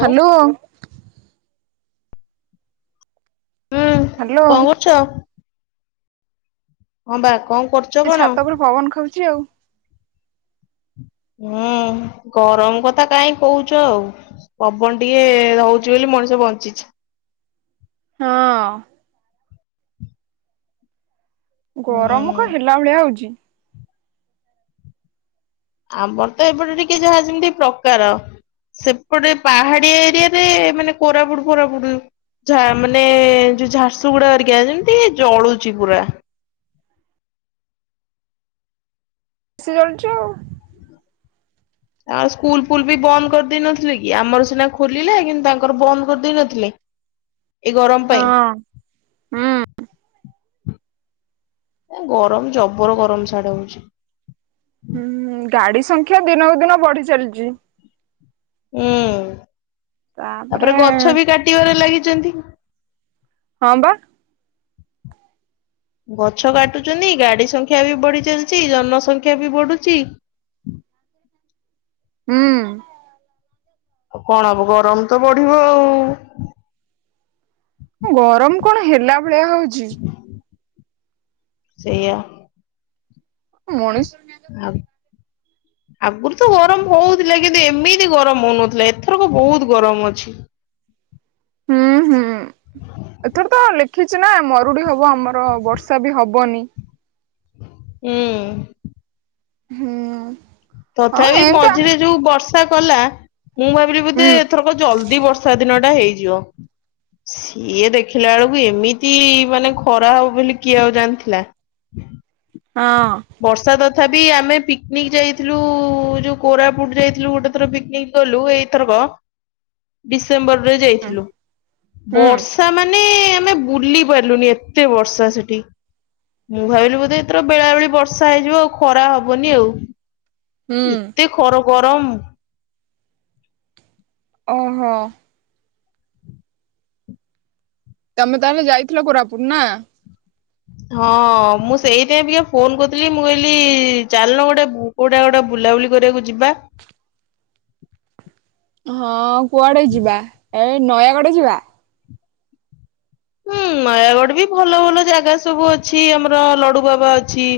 Hello ହୁଁ hello କଣ କରୁଛ ହଁ ବା କଣ କରୁଛ ସେ କଣ? ଛାତ ଉପରେ ପବନ ଖାଉଛି ଆଉ ହୁଁ ଗରମ କଥା କାହିଁ କହୁଛ ଆଉ ପବନ ଟିକେ ହଉଛି ବୋଲି ମଣିଷ ବଞ୍ଚିଛି ହଁ ହୁଁ ଗରମ କ ହେଲା ଭଳିଆ ହଉଚି ଆମର ତ ଏପଟେ ଟିକେ ଯାହା ଯେମିତି ପ୍ରକାର ସେପଟେ ପାହାଡିଆ ଏରିଆରେ, ମାନେ କୋରାପୁଟ ଫୋରାପୁଟ ଝା ମାନେ ଯୋଉ ଝାରସୁଗୁଡା ଅରିକା ଯେମିତି ଜଳୁଛି ପୁରା। [unintelligible] ଆଉ। ଆମ ସ୍କୁଲ ଫୁଲ ବି ବନ୍ଦ କରିଦେଇ ନଥିଲେ କି? ଆମର ସିନା ଖୋଲିଲେ, କିନ୍ତୁ ତାଙ୍କର ବନ୍ଦ କରିଦେଇ ନଥିଲେ। ଏଇ ଗରମ ପାଇଁ। ହଁ। ଗରମ ଜବର ଗରମ ସାଡେ ହଉଚି। ହୁଁ ଗାଡି ସଂଖ୍ୟା ଦିନକୁ ଦିନ ବଢି ଚାଲିଚି। ହୁଁ ତାପରେ ଗଛ ବି କାଟିବାରେ ଲାଗିଛନ୍ତି। ହଁ ବା। ଗଛ କାଟୁଚନ୍ତି, ଗାଡି ସଂଖ୍ୟା ବି ବଢି ଚାଲିଚି, ଜନସଂଖ୍ୟା ବି ବଢୁଚି। ହୁଁ। ଆଉ କଣ ହବ, ଗରମ ତ ବଢିବ ଆଉ। ଏ ଗରମ କଣ ହେଲା ଭଳିଆ ହଉଛି। ସେଇଆ। ମଣିଷ ଆ ଆଗରୁ ତ ଗରମ ହଉଥିଲା, କିନ୍ତୁ ଏମିତି ଗରମ ହଉନଥିଲା ଏଥରକ ବହୁତ ଗରମ ଅଛି। ହୁଁ- ହୁଁ ଏଥର ତ ଲେଖିଛି ନା ମରୁଡି ହବ ଆମ ବର୍ଷା ବି ହବନି। ହୁଁ। ହୁଁ। ହଁ ତଥାପି ଏନ୍ତା ମଝିରେ ଯୋଉ ବର୍ଷା କଲା ମୁଁ ଭାବିଲି ବୋଧେ ହୁଁ ଏ ଥରକ ଜଲଦି ବର୍ଷା ଦିନଟା ହେଇଯିବ। ସିଏ ଦେଖିଲା ବେଳକୁ ଏମିତି ମାନେ ଖରା ହବ ବୋଲି, କିଏ ଆଉ ଜାଣିଥିଲା? ହଁ। ବର୍ଷା ତଥାପି ଆମେ ପିକ୍ନିକ୍ ଯାଇଥିଲୁ, ଯୋଉ କୋରାପୁଟ ଯାଇଥିଲୁ ଗୋଟେ ଥର ପିକ୍ନିକ୍ ଗଲୁ ଏଇଥରକ, ଡିସେମ୍ବରରେ ଯାଇଥିଲୁ। ବର୍ସ ହୁଁ ବର୍ଷା ମାନେ ଆମେ ବୁଲି ପାରିଲୁନି, ଏତେ ବର୍ଷା ସେଠି। ମୁଁ ଭାବିଲି ବୋଧେ ଏଥର ବେଳାବେଳି ବ ବର୍ଷା ହେଇଯିବ ଆଉ ଖରା ହବନି ଆଉ, ହୁଁ ଏତେ ଖର ଗରମ ଓ ହୋ। ତମେ ତାହେଲେ ଯାଇଥିଲ କୋରାପୁଟ ନା? ହଁ- ମୁଁ ସେଇଥିପାଇଁ ଟିକେ ଫୋନ କରିଥିଲି, ମୁଁ କହିଲି ଚାଲୁନୁ ଗୋଟେ ବୁ କୋଉଟା ଗୋଟା ବୁଲାବୁଲି କରିବାକୁ ଯିବା? ହଁ କୁଆଡେ ଯିବା? ଏଇ ନୟାଗଡ ଯିବା। ହୁଁ ନୟାଗଡ ବି ଭଲ ଭଲ ଜାଗା ସବୁ ଅଛି, ଆମର ଲଡୁବାବା ଅଛି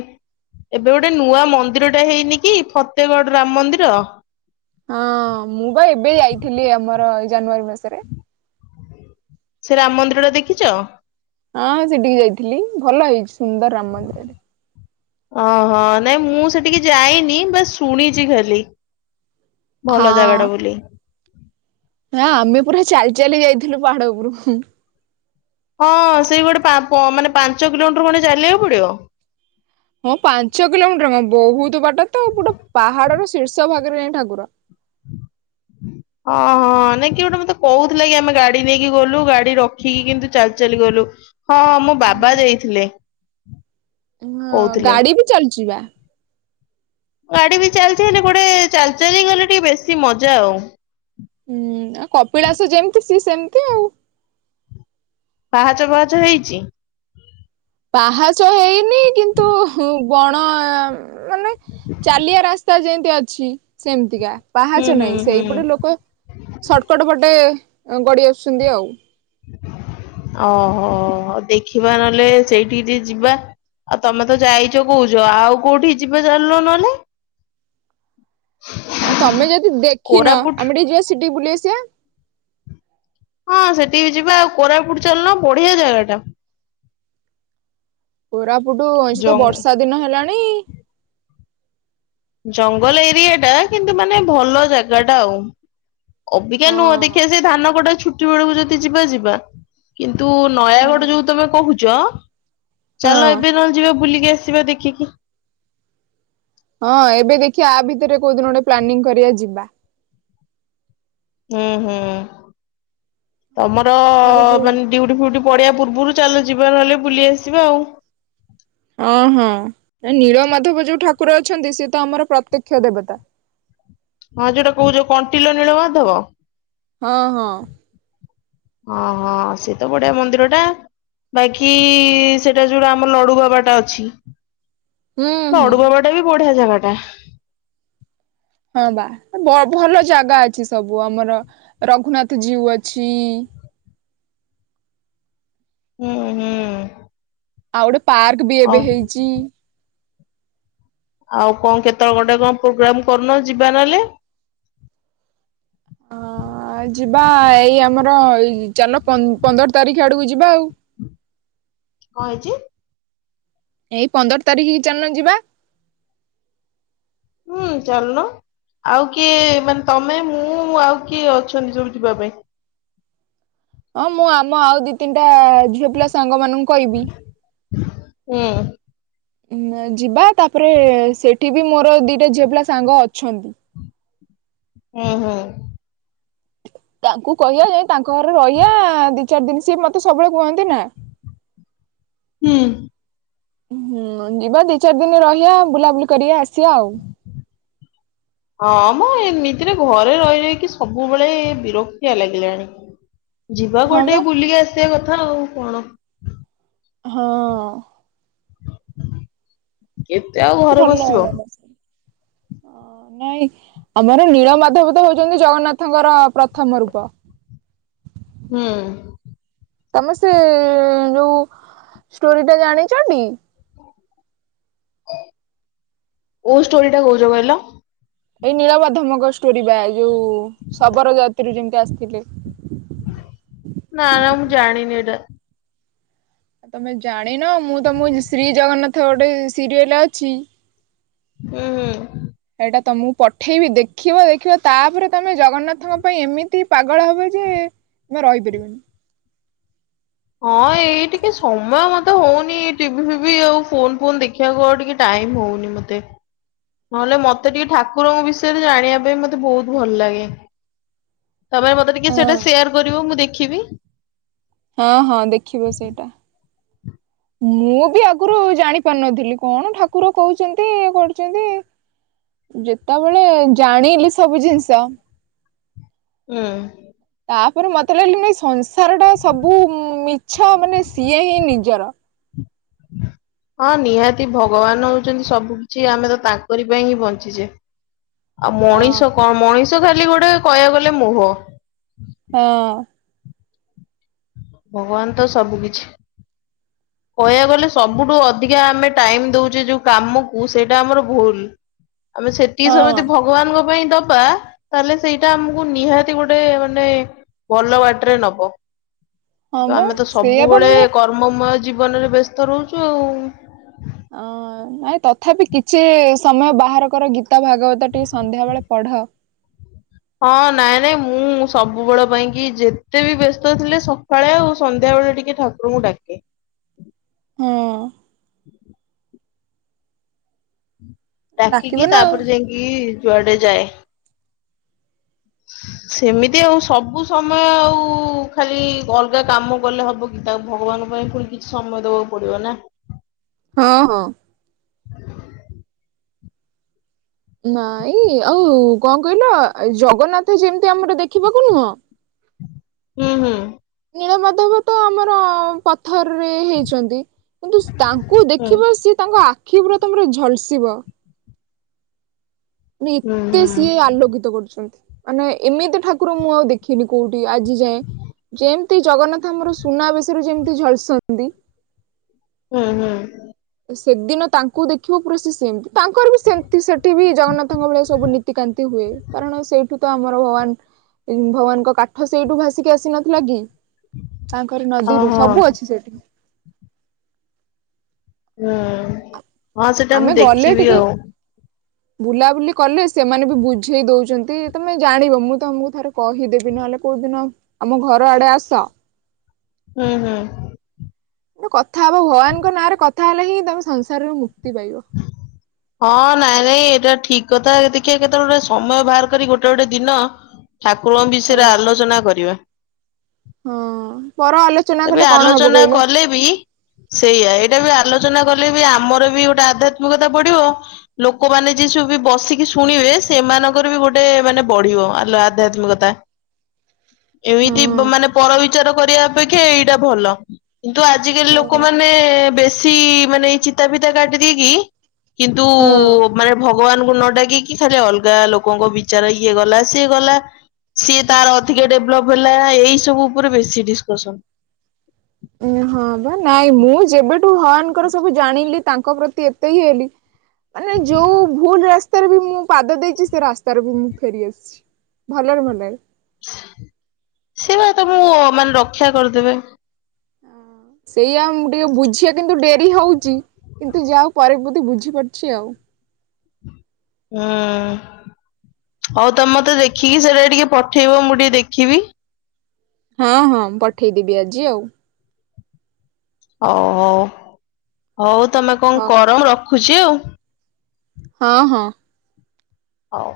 ଏବେ ଗୋଟେ ନୂଆ ମନ୍ଦିରଟା ହେଇନି କି, ଫତେଗଡ ରାମ ମନ୍ଦିର। ହଁ ମୁଁ ବା ଏବେ ଯାଇଥିଲି, ଆମର ଏଇ ଜାନୁଆରୀ ମାସରେ। ସେ ରାମ ମନ୍ଦିରଟା ଦେଖିଚ? ହଁ ସେଠିକି ଯାଇଥିଲି, ଭଲ ହେଇଛି ସୁନ୍ଦର ରାମ ମନ୍ଦିରରେ ଓ ହୋ ନାଇଁ ମୁଁ ସେଠିକି ଯାଇନି, ବାସ୍ ଶୁଣିଛି ଖାଲି। ଭଲ ଜାଗାଟା ବୋଲି। ହଁ ଆମେ ପୁରା ଚାଲି ଚାଲି ଯାଇଥିଲୁ ପାହାଡ ଉପରୁକୁ। ହଁ ସେଇ ଗୋଟେ ପା ପ ମାନେ ପାଞ୍ଚ କିଲୋମିଟର ଗୋଟେ ଚାଲିବାକୁ ପଡିବ? ହଁ ପାଞ୍ଚ କିଲୋମିଟର କଣ, ବହୁତ ବାଟ ତ ଗୋଟେ ପାହାଡର ଶୀର୍ଷ ଭାଗରେ ଯାଇଁ ଠାକୁର। ହଁ- ହଁ ନାଇଁ କିଏ ଗୋଟେ ମତେ କହୁଥିଲା କି ଆମେ ଗାଡି ନେଇକି ଗଲୁ, ଗାଡି ରଖିକି କିନ୍ତୁ ଚାଲି ଚାଲି ଗଲୁ। ହଁ ମୋ ବାବା ଯାଇଥିଲେ। ହଁ କହୁଥିଲେ। ଗାଡି ବି ଚାଲୁଚି ବା। ଗାଡି ବି ଚାଲିଛି, ହେଲେ ଗୋଟେ ଚାଲି ଚାଲିଗଲେ ଟିକେ ବେଶି ମଜା ଆଉ। ହୁଁ ଆଉ କପିଳାସ ଯେମିତି ସିଏ ସେମିତି ଆଉ ପାହାଚ ବାହାଚ ହେଇଛି। ପାହାଚ ହେଇନି କିନ୍ତୁ ବଣ ମାନେ ଚାଲିଆ ରାସ୍ ସ୍ତା ଯେମିତି ଅଛି ସେମିତିକା ହୁଁ ପାହାଚ ହୁଁ ନାହିଁ ହୁଁ। ସେଇପଟେ ଲୋକ ସର୍ଟକଟ ପଟେ ଗଡ଼ି ଆସୁଛନ୍ତି ଆଉ। ଓହୋ ଦେଖିବା ନହେଲେ ସେଇଠିକି ଟିକେ ଯିବା। ଆଉ ତମେ ତ ଯାଇଛ କହୁଛ ଆଉ କୋଉଠିକି ଯିବା ଚାଲୁନ ନହେଲେ ଆଉ ତମେ ଯଦି ଦେଖିନ କୋରାପୁଟ ଆମେ ଟିକେ ଯିବା ସେଠିକି ବୁଲି ଆସିବା। ହଁ ସେଠିକି ବି ଯିବା ଆଉ କୋରାପୁଟ ଚାଲୁନ ବଢ଼ିଆ ଜାଗା ଟା କୋରାପୁଟୁ ଅଇଛି ତ ଜଙ୍ଗ ବର୍ଷା ଦିନ ହେଲାଣି। ଜଙ୍ଗଲ ଏରିଆ ଟା କିନ୍ତୁ ମାନେ ଭଲ ଜାଗା ଟା ଆଉ। ଅବିକା ହଁ ନୁହଁ ଦେଖିବା ସେ ଧାନ କଟା ଛୁଟି ବେଳକୁ ଯଦି ଯିବା ଯିବା। କିନ୍ତୁ ହଁ ନୟାଗଡ଼ ଯୋଉ ତମେ କହୁଛ ହଁ ଚାଲ ଏବେ ନହଲେ ଯିବା ବୁଲିକି ଆସିବା ଦେଖିକି। ହଁ ଏବେ ଦେଖି ଆ ଆ ଭିତରେ କୋଉ ଦିନ ଗୋଟେ ପ୍ଲାନିଂ କରିବା ଯିବା। ହୁଁ ହୁଁ ତମର ଆମର ଯୋଉ ମାନ ଡିଉଟି ଫିଉଟି ପଡ଼ିବା ପୂର୍ବରୁ ଚାଲ ଯିବା ନହଲେ ବୁଲି ଆସିବା ଆଉ। ହଁ ହଁ ନୀଳ ମାଧବ ଯୋଉ ଠାକୁର ଅଛନ୍ତି ସିଏ ତ ଆମର ପ୍ରତ୍ୟକ୍ଷ ଦେବତା। ହଁ ଯୋଉଟା କହୁଛ କଣ୍ଟିଲ ନୀଳମାଧବ। ହଁ ହଁ। ହଁ ହଁ ସେ ତ ବଢ଼ିଆ ମନ୍ଦିର ଟା। ବାକି ସେଟା ଯୋଉଟା ଆମ ଲଡ଼ୁ ବାବାଟା ଅଛି ହୁଁ ହୁଁ। ଲଡ଼ୁ ବାବା ଟା ବି ବଢ଼ିଆ ଜାଗା ଟା। ହଁ ବା ଭଲ ଜାଗା ଅଛି ସବୁ ଆମର ରଘୁନାଥ ଜୀଉ ଅଛି। ହୁଁ ହୁଁ। ଆଉ ଗୋଟେ ପାର୍କ ବି ଆଉ ଏବେ ହେଇଛି। ଆଉ କଣ କେତେବେଳେ ଗୋଟେ କଣ ପ୍ରୋଗ୍ରାମ କରୁନ ଯିବା ନହେଲେ। ହଁ ଆ ଯିବା ଏଇ ଆମର ଏଇ ଚାଲୁନ ପନ୍ଦର ତାରିଖ ଆଡକୁ ଯିବା ଆଉ। କଣ ହେଇଛି? ଏଇ ପନ୍ଦର ତାରିଖ କି ଚାଲୁନ ଯିବା ହୁଁ ଚାଲୁନ। ଆଉ କିଏ ମାନେ ତମେ ମୁଁ ଆଉ କିଏ ଅଛନ୍ତି ସବୁ ଯିବା ପାଇଁ? ହଁ ମୁଁ ଆମ ଆଉ ଦି ତିନିଟା ଝିଅ ପିଲା ସାଙ୍ଗ ମାନଙ୍କୁ କହିବି। ହୁଁ। ଉ ଯିବା ତାପରେ ସେଠି ବି ମୋର ଦିଟା ଝିଅ ପିଲା ସାଙ୍ଗ ଅଛନ୍ତି। ହୁଁ ହୁଁ। ତାଙ୍କୁ କହିବା ଯାଇ ତାଙ୍କ ଘରେ ରହିବା ଦି ଚାରି ଦିନ ସିଏ ମତେ ସବୁବେଳେ କୁହନ୍ତି ନା ହୁଁ। ହୁଁ ଯିବା ଦି ଚାରି ଦିନ ରହିବା ବୁଲାବୁଲି କରିଆ ଆସିବା ଆଉ। ହଁ ମଁ ଏମିତିରେ ଘରେ ରହି ରହିକି ସବୁବେଳେ ବିରକ୍ତିଆ ଲାଗିଲାଣି। ଯିବା ହଁ କୁଆଡେ଼ ବା ଟିକେ ବୁଲିକି ଆସିବା କଥା ଆଉ କଣ। ହଁ। କେତେ ଆଉ? ଘରେ ଭଲ ବସିବ। [unintelligible] ଅ ନାଇଁ ଆମର ନୀଳମାଧବ ତ ହଉଛନ୍ତି ଜଗନ୍ନାଥଙ୍କର ପ୍ରଥମ ରୂପ। ହୁଁ। ତମେ ସେ ଯୋଉ ଷ୍ଟୋରି ଟା ଜାଣିଚ ଟି? କୋଉ ଷ୍ଟୋରି ଟା କହୁଚ କହିଲ? ଏଇ ନୀଳମାଧବଙ୍କ ଷ୍ଟୋରି ବା ଯୋଉ ଶବର ଜାତିରୁ ଯେମିତି ଆସିଥିଲେ। ନା ନା ମୁଁ ଜାଣିନି ଏଟା। ତମେ ଜାଣିନ ମୁଁ ତମ ଶ୍ରୀ ଜଗନ୍ନାଥ ଗୋଟେ ସିରିଏଲ୍ ଅଛି। ଉଁ ହୁଁ। ସେଇଟା ତମକୁ ପଠେଇବି ଦେଖିବ-ଦେଖିବ ତାପରେ ତମେ ଜଗନ୍ନାଥଙ୍କ ପାଇଁ ଏମିତି ପାଗଳ ହବ ଯେ। ତମେ ରହିପାରିବନି। ହଁ ଏଇ ଟିକେ ସମୟ ମତେ ହଉନି ଟିଭି ଫିଭି ଆଉ ଫୋନ ଫୋନ ଦେଖି ଦେଖିବାକୁ ଆଉ ଟିକେ ଟାଇମ୍ ହଉନି ମୋତେ। ନହେଲେ ମତେ ଟିକେ ଠାକୁରଙ୍କ ବିଷୟରେ ଜାଣିବା ପାଇଁ ମତେ ବହୁତ ଭଲ ଲାଗେ। ତମେ ମତେ ଟିକେ ହଁ ସେଇଟା ସେୟାର କରିବୁ ମୁଁ ଦେଖିବି। ହଁ ହଁ ଦେଖିବା ସେଇଟା। ମୁଁ ବି ଆଗରୁ ଜାଣି ପାରୁନଥିଲି କଣ ଠାକୁର କହୁଛନ୍ତି ଇଏ କରୁଛନ୍ତି। ଯେତେବେଳେ ଜାଣିଲି ସବୁ ଜିନିଷ। ହୁଁ। ତାପରେ ମତେ ଲାଗିଲେ ନାଇଁ ସଂସାର ଟା ସବୁ ମିଛ ମାନେ ସିଏ ହିଁ ନିଜର। ହଁ ନିହାତି ଭଗବାନ ହଉଛନ୍ତି ସବୁ କିଛି ଆମେ ତ ତାଙ୍କରି ପାଇଁ ହିଁ ବଞ୍ଚିଚେ। ଆଉ ହଁ ମଣିଷ କଣ ମଣିଷ ଖାଲି ଗୋଟେ କହିବାକୁ ଗଲେ ମୋହ। ହଁ। ଭଗବାନ ତ ସବୁ କିଛି। କହିବାକୁ ଗଲେ ସବୁଠୁ ଅଧିକା ଆମେ ଟାଇମ୍ ଦଉଚେ ଯୋଉ କାମକୁ ସେଇଟା ଆମର ଭୁଲ୍। ଆମେ ସେତିକି ସମୟ ହଁ ଭଗବାନଙ୍କ ପାଇଁ ଦବା। ତାହେଲେ ସେଇଟା ଆମକୁ ନିହାତି ଗୋଟେ ମାନେ ଭଲ ବାଟରେ ନବ। ହଁ ତ ବା ଆମେ ତ ସେଇଆ ବା ସବୁବେଳେ ମୁଁ କର୍ମମୟ ଜୀବନରେ ବ୍ୟସ୍ତ ରହୁଛୁ ଆଉ। ଅ ନାଇଁ ତଥାପି କିଛି ସମୟ ବାହାର କର ଗୀତା ଭାଗବତ ଟିକେ ସନ୍ଧ୍ୟା ବେଳେ ପଢ଼। ହଁ ନାଇଁ-ନାଇଁ ମୁଁ ସବୁବେଳ ପାଇଁ କି ଯେତେବି ବ୍ୟସ୍ତ ଥିଲେ ସକାଳେ ଆଉ ସନ୍ଧ୍ୟାବେେଳେ ଟିକେ ଠାକୁ ରଙ୍କୁ ଡାକେ। ହୁଁ। ଡାକିବ ଡାକିକି ନା ଆଉ ତାପରେ ଯାଇକି ଯୁଆଡେ ଯାଏ! ସେମିତି ଆଉ ସବୁ ସମୟ ଆଉ ଖାଲି ଅଲଗା କାମ କଲେ ହବ କି ତା ଭଗବାନଙ୍କ ପାଇଁ ପୁଣି କିଛି ସମୟ ଦବାକୁ ପଡିବ ନା। ହଁ ହଁ। ନାଇଁ ଆଉ କଣ କହିଲ ଜଗନ୍ନାଥ ଯେମତି ଆମର ଦେଖିବାକୁ ନୁହଁ? ହୁଁ ହୁଁ। ନୀଳମାଧବ ତ ଆମର ପଥରରେ ହେଇଛନ୍ତି। କିନ୍ତୁ ତାଙ୍କୁ ହୁଁ ଦେଖିବ ସିଏ ତାଙ୍କ ଆଖି ପୁରା ତମର ଝଲସିବ। ମ ହୁଁ ଏତେ ହୁଁ ସିଏ ଆଲୋକିତ କରୁଛନ୍ତି। ମାନେ ଏମିତି ଠାକୁର ମୁଁ ଆଉ ଦେଖି ନି କୋଉଠି ଆଜି ଯାଏଁ ଯେମିତି ଜଗନ୍ନାଥ ଆମର ସୁନାବେଶରେ ଯେମିତି ଝଲସନ୍ତି। ହୁଁ ହୁଁ। ସେଦିନ ତାଙ୍କୁ ଦେଖିବ ପୁରରେ ସେ ସେମିତି। ତାଙ୍କର ବି ସେମତି ସେଠି ବି ଜଗନ୍ନାଥଙ୍କ ଭଳିଆ ସବୁ ନୀତିକାନ୍ତି ହୁଏ। କାରଣ ସେଇଠୁ ତ ଆମର ଭଗବାନ ଭଗବାନଙ୍କ କାଠ ସେଇଠୁ ଭାସିକି ଆସି ନଥିଲା କି? ତାଙ୍କର ନଦୀରୁ ଓହୋ ସବୁ ଅଛି ସେଠି। ହୁଁ ହଁ ସେଟା ଆମେ ମୁଁ ଗଲେ ଦେଖିବି ଟିକେ ଆଉ। ବୁଲାବୁଲି କଲେ ସେମାନେ ବି ବୁଝେଇ ଦଉଛନ୍ତି। ତମେ ଜାଣିବ ମୁଁ ତମକୁ ଥରେ କହିଦେବି ନହେଲେ କୋଉଦିନ ଆମ ଘର ଆଡେ ଆସ। ହୁଁ ହୁଁ। କଥା ହବ ଭଗବାନଙ୍କ ନାଁରେ କଥା ହେଲେ ହିଁ ତମେ ସଂସାରରୁ ମୁକ୍ତି ପାଇବ। ହଁ ହଁ ନାଇଁ ନାଇଁ ଏଇଟା ଠିକ କଥା ଦେଖିବା କେତେବେଳେ ଗୋଟେ ସମୟ ବାହାର କରି ଗୋଟେ ଗୋଟେ ଦିନ ଠାକୁରଙ୍କ ବିଷୟରେ ହଁ। ଆଲୋଚନା କରିବା। ହଁ ପର ଆଲୋଚନା ତେବେ କଲେ କଣ ହବ ଆଲୋଚନା କହିଲ କଲେ ବି ସେଇଆ ଏଇଟା ବି ଆଲୋଚନା କଲେ ବି ଆମର ବି ଗୋଟେ ଆଧ୍ୟାତ୍ମିକତା ପଢଡିବ ଲୋକମାନେ ଯି ସବୁ ବି ବସିକି ଶୁଣିବେ ସେମାନଙ୍କର ବି ଗୋଟେ ମାନେ ବଢିବ। ଆଧ୍ୟାତ୍ମିକତା କଥା। ହଁ। ଏମିତି ମାନେ ପରବଚାର କରିବା ଅପେକ୍ଷା ଏଇଟା ଭଲ କିନ୍ତୁ ଆଜିକାଲି ହଁ। ଲୋକମାନେ ତେ ବେଶୀ ମାନେ ଚିତା ଫିତା କାଟିଦେଇକି କିନ୍ତୁ ମାନେ ଭଗବାନଙ୍କୁ ନ ଡାକିକି ଖାଲି ଅଲଗା ଲୋକଙ୍କ ବିଚାର କିଏ ଗଲା ସିଏ ଗଲା। ସିଏ ତାର ଅଧିକା ଡେଭଲପ ହେଲା ଏଇ ସବୁ ଉପରେ ବେଶୀ ଡିସକସନ। ହଁ ବା ନାଇଁ ମୁଁ ଯେବେଠୁ ହାନଙ୍କର ସବୁ ଜାଣିଲି ତାଙ୍କ ପ୍ରତି ଏତେ ହି ହେଲି ମାନେ ଯୋଉ ଭୁଲ ରାସ୍ତା ରାସ୍ତାରେ ବି ମୁଁ ପାଦ ଦେଇଛି ସେ ରାସ୍ତାରେ ବି ମୁଁ ଫେରିଆସିଛି ଭଲରେ ଭଲରେ। ସେ ବା ତମକୁ ମାନେ ରକ୍ଷା କରିଦେବେ। ସେଇଆା ମୁ ଟିକେ ବୁଝିବା କିନ୍ତୁ ଡେରି ହଉଛି। କିନ୍ତୁ ଯାହାଉ ପରେ ବଧ ବୁଝିପାରୁଛି ଆଉ। ହୁଁ ହଉ ତମତେ ଦେଖିକି ସେଟା ଟିକେ ପଠେଇବ ମୁଁ ଟିକେ ଦେଖିବି। ହଁ ହଁ ମୁଁ ପଠେଇଦବି ଆଜି ଆଉ। ହଉ ହଉ ହଉ ତମେ କଣ ହଉ କରମ ରଖୁଛି ଆଉ। ହଁ ହଁ। ହଉ।